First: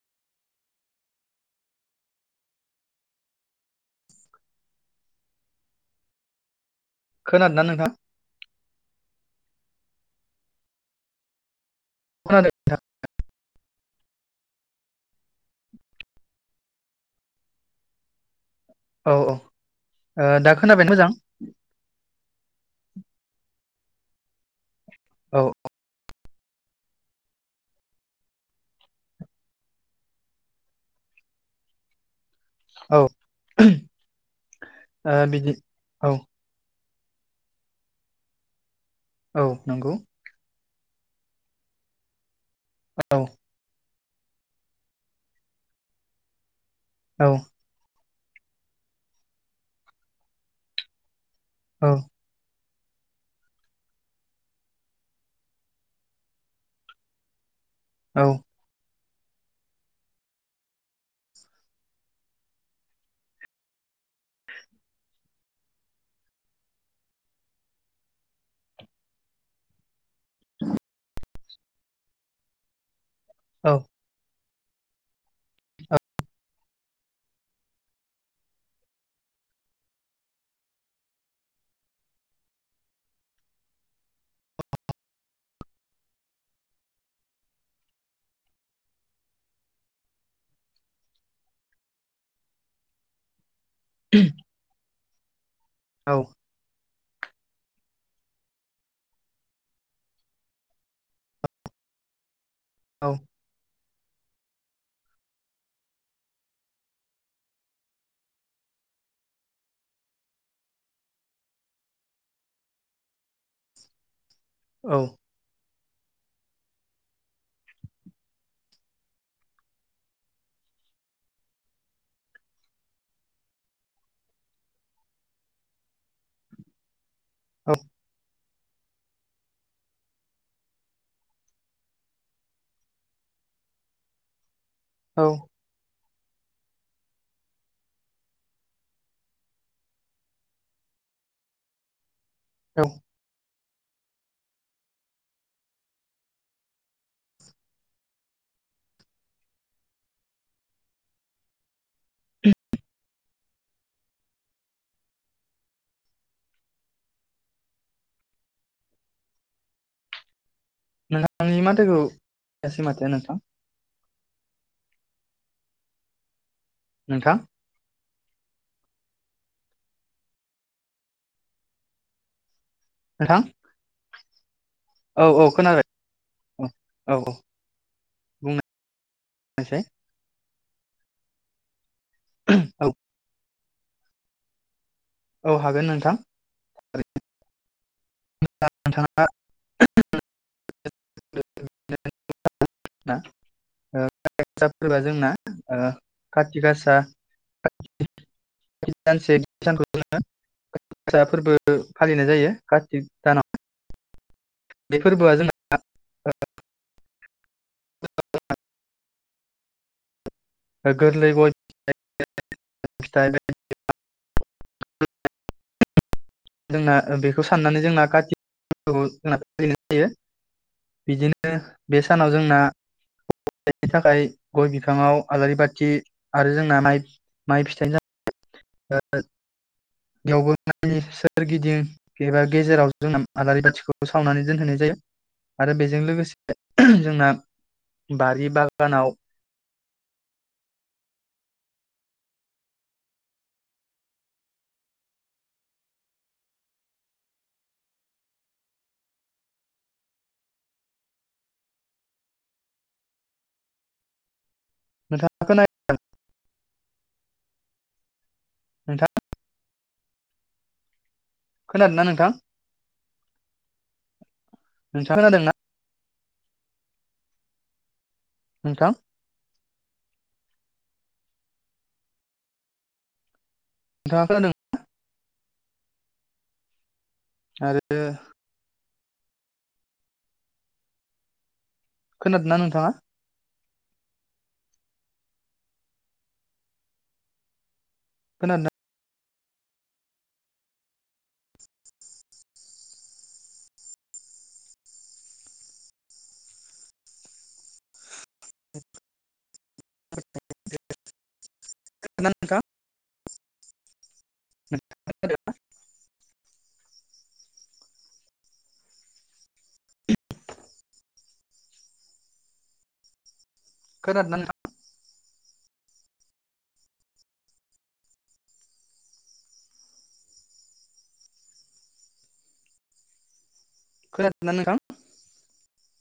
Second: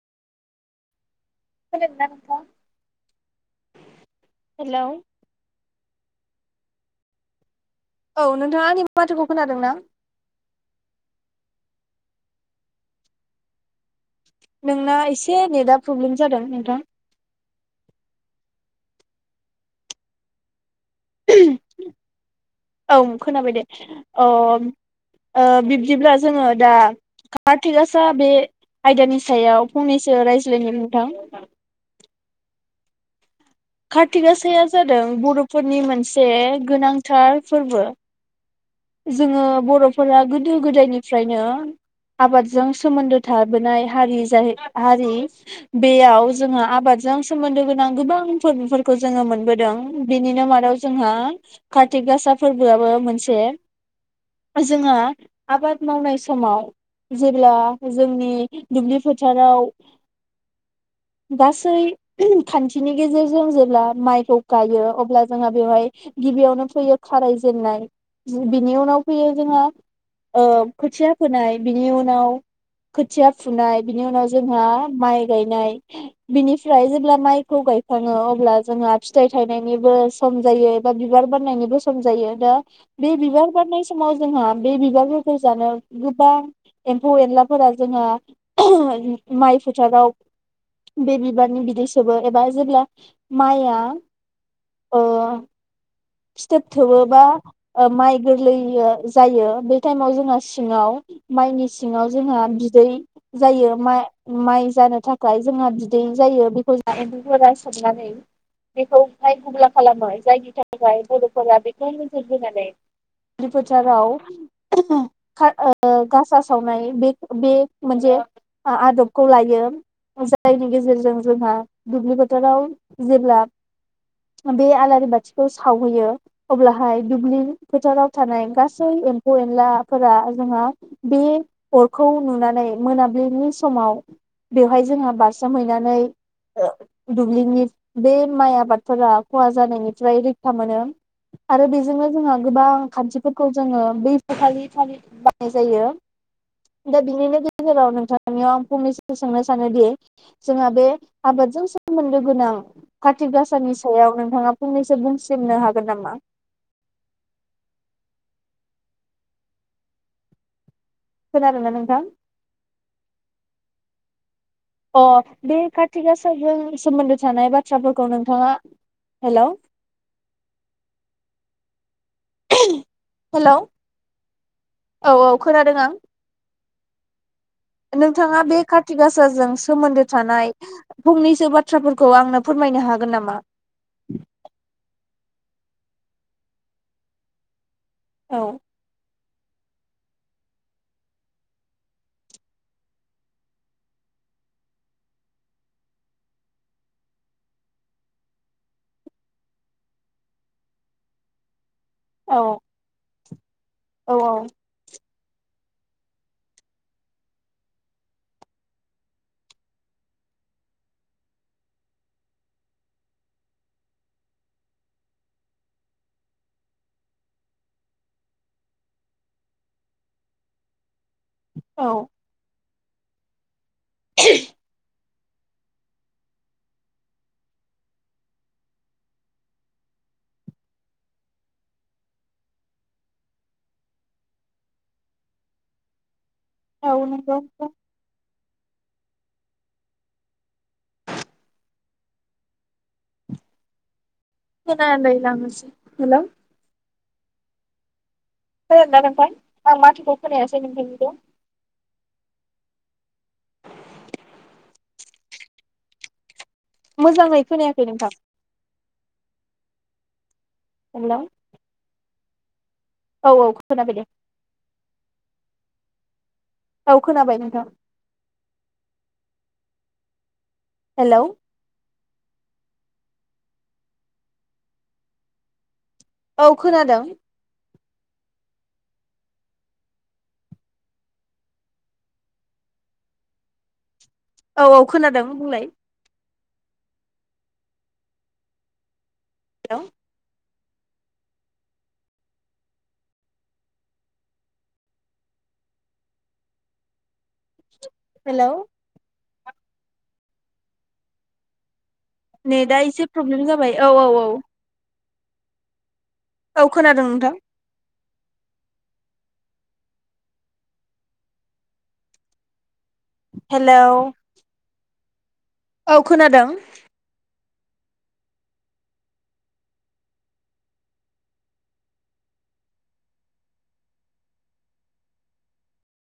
खोनायाखैना नोंथां हेलौ खोनादोना नों औ नोंथाङा आंनि माथोखौ खोनादों ना खोनादों नोंथां नोंना एसे नेटा प्रब्लेम जादों नोंथां औ औ ओ दाख खोनाबाय मोजां औं खोनाबाय दे अम औ ओ बिब्दिब्लाज जोङो दा कार्तिकासा बे आयदानि सायाव फंनैसो रायज्लायनो नोंथां औ कार्तिगासाया जादों बिदि बर'फोरनि औ मोनसे गोनां थार फोरबो जोङो औ नंगौ बर'फोरा गोदो गोदायनिफ्रायनो आबाद जों औ सोमोन्दो थाबोनाय हारि जाहै हारि बेयाव जोंङो आब बादजों औ सोमोन्दो गोनां गोबां फोरखौ जोङो मोनबोदों बिनिनो मादाव जोंहा औ खाथिगासाफोरब र्बोयाबो मोनसे जोंहा आबाद मावनाय समाव जेब्ला औ जोंनि दुब्लिफोर थाराव गासै खान्थिनि गेजेरजों जेब्ला माइखौ गायो अब्ला जोंहा बेवहाय गिबियावनो फैयो खाराय जेननाय बिनि उनाव फैयो जोंहा ओ खोथिया फोनाय बिनि उनाव खोथिया औ फुनाय बिनि उनाव जोंहा माइ गायनाय बिनिफ्राय जेब्ला माइखौ गायखाङो अब्ला जोंहा फिथाइ थायनायनिबो सम जायो एबा बिबार बारनायनिबो सम जायो दा बे बिबार बारनाय समाव जोंहा बे बिबारफोरखौ जानो गोबां एम्फौ एनलाफोरा जोंहा माइ फोथाराव बे बिबारनि बिदै सोबो एबा जेब्ला माइआ उम ओह फिथोब थोबो। गोबां माइ गोरलैयो जायो बे टाइमाव जोंहा सिङाव माइनि सिङाव जोंहा बि दै औ जायो मा माइ जानो थाखाय जोंहा बिदै जायो बेखौ जों एमफौफोरा सोबनानै बेखौ माइ गुगला खालामो जायनि थाखाय बर'फोरा बेखौ नोजोर होनानै माय फोथाराव [unintelligible] ओ गासा सावनाय बे बे मोनसे आदबखौ लायो जायनि गेजेरजों जोंहा दुब्लि फोथोराव जेब्ला बे आलारि बाथिखौ सावहैयो अब्लाहाय दुब्लि फोथाराव थानाय गा सै एम्फौ एनलाफोरा जोंहा बे अरखौ नुनानै मोनाबिलिनि समाव बेवहाय जोंहा बारसोहैनानै दुब्लिनि बे माइ आबादफोरा खहा जानायनिफ्राय रैखा मोनो आरो बे बेजोंनो जोंहा औ गोबां खान्थिफोरखौ जोङो बै फारि फारि बानाय जायो। दा बिनिनो गेजेराव नोंथांनियाव आं फंनैसोसो सोंनो सानोदि जोंहा बे आबादजों सोमोन्दो गोनां कार्तिक गासानि सायाव नोंथाङा फंनैसो बुंसेमनो हागोन नामा? नोंथांनि खोनादोंना माथोखौ नोंथां? खोनायासै माथो नोंथां। अ दे खाथि गासाजों सोमोनदो नोंथां थानाया बाथ्राफोर खौ नोंथाङा हेलौ नोंथां हेलौ। औ औ खोनादों आं औ औ औ नोंथाङा बे कार्ति गाासाजों बुंनायसाय सोमोन्दो थानाय फंनैसो बाथ्राफोर खौ आंनो फोरमायनो औ हागोन नामा? [inaudible] औ हागोन नोंथां थारैनो औ। [unintelligible] फालिनाय औ जायो। कार्टिक दानाव। औ औ बेफोरबोआ जोंना ओह [unintelligible] गोरलै [unintelligible] जोंना ओ बेखौ साननानै जोंना काति [unintelligible] ‌ यो बिदिनो बे औ सानाव जोंना [unintelligible] थाखाय गय बिफाङाव आलारि बाथि आरो जोंना माइ-माइ फिथाइनि [unintelligible] [unintelligible] सोरगिदिं एबा गेजेराव जोंना आलारि बाथिखौ सावनानै दोनहोनाय जायो आरो बेजों लोगोसे औ [unintelligible] जोंना नंगौ बारि बागानाव खोनायाखैदां हेल खोनादोना नोंथां आं माथोखौ खोनायासै नोंथांनिखौ। [unintelligible] मोजाङै खोनायाखै नोंथां। नोंथां हेलौ खोनादो ना नोंथां? औ औ खोनाबाय दे। औ खोनाबाय नोंथां। नोंथां हेलौ। नोंथांआ खोनादों [unintelligible] औ खोनादों। आरो खोनादोना नोंथाङा? औ औ खोनादों बुंलाय। खोनादोना [unintelligible] हेलौ। [inaudible] नोंथां नेटा इसे प्रब्लेम जाबाय औ औ औ। [inaudible] औ खोनादों नोंथां। हेलौ खोनादोंना औ खोनादों। खोनादोना नोंथां?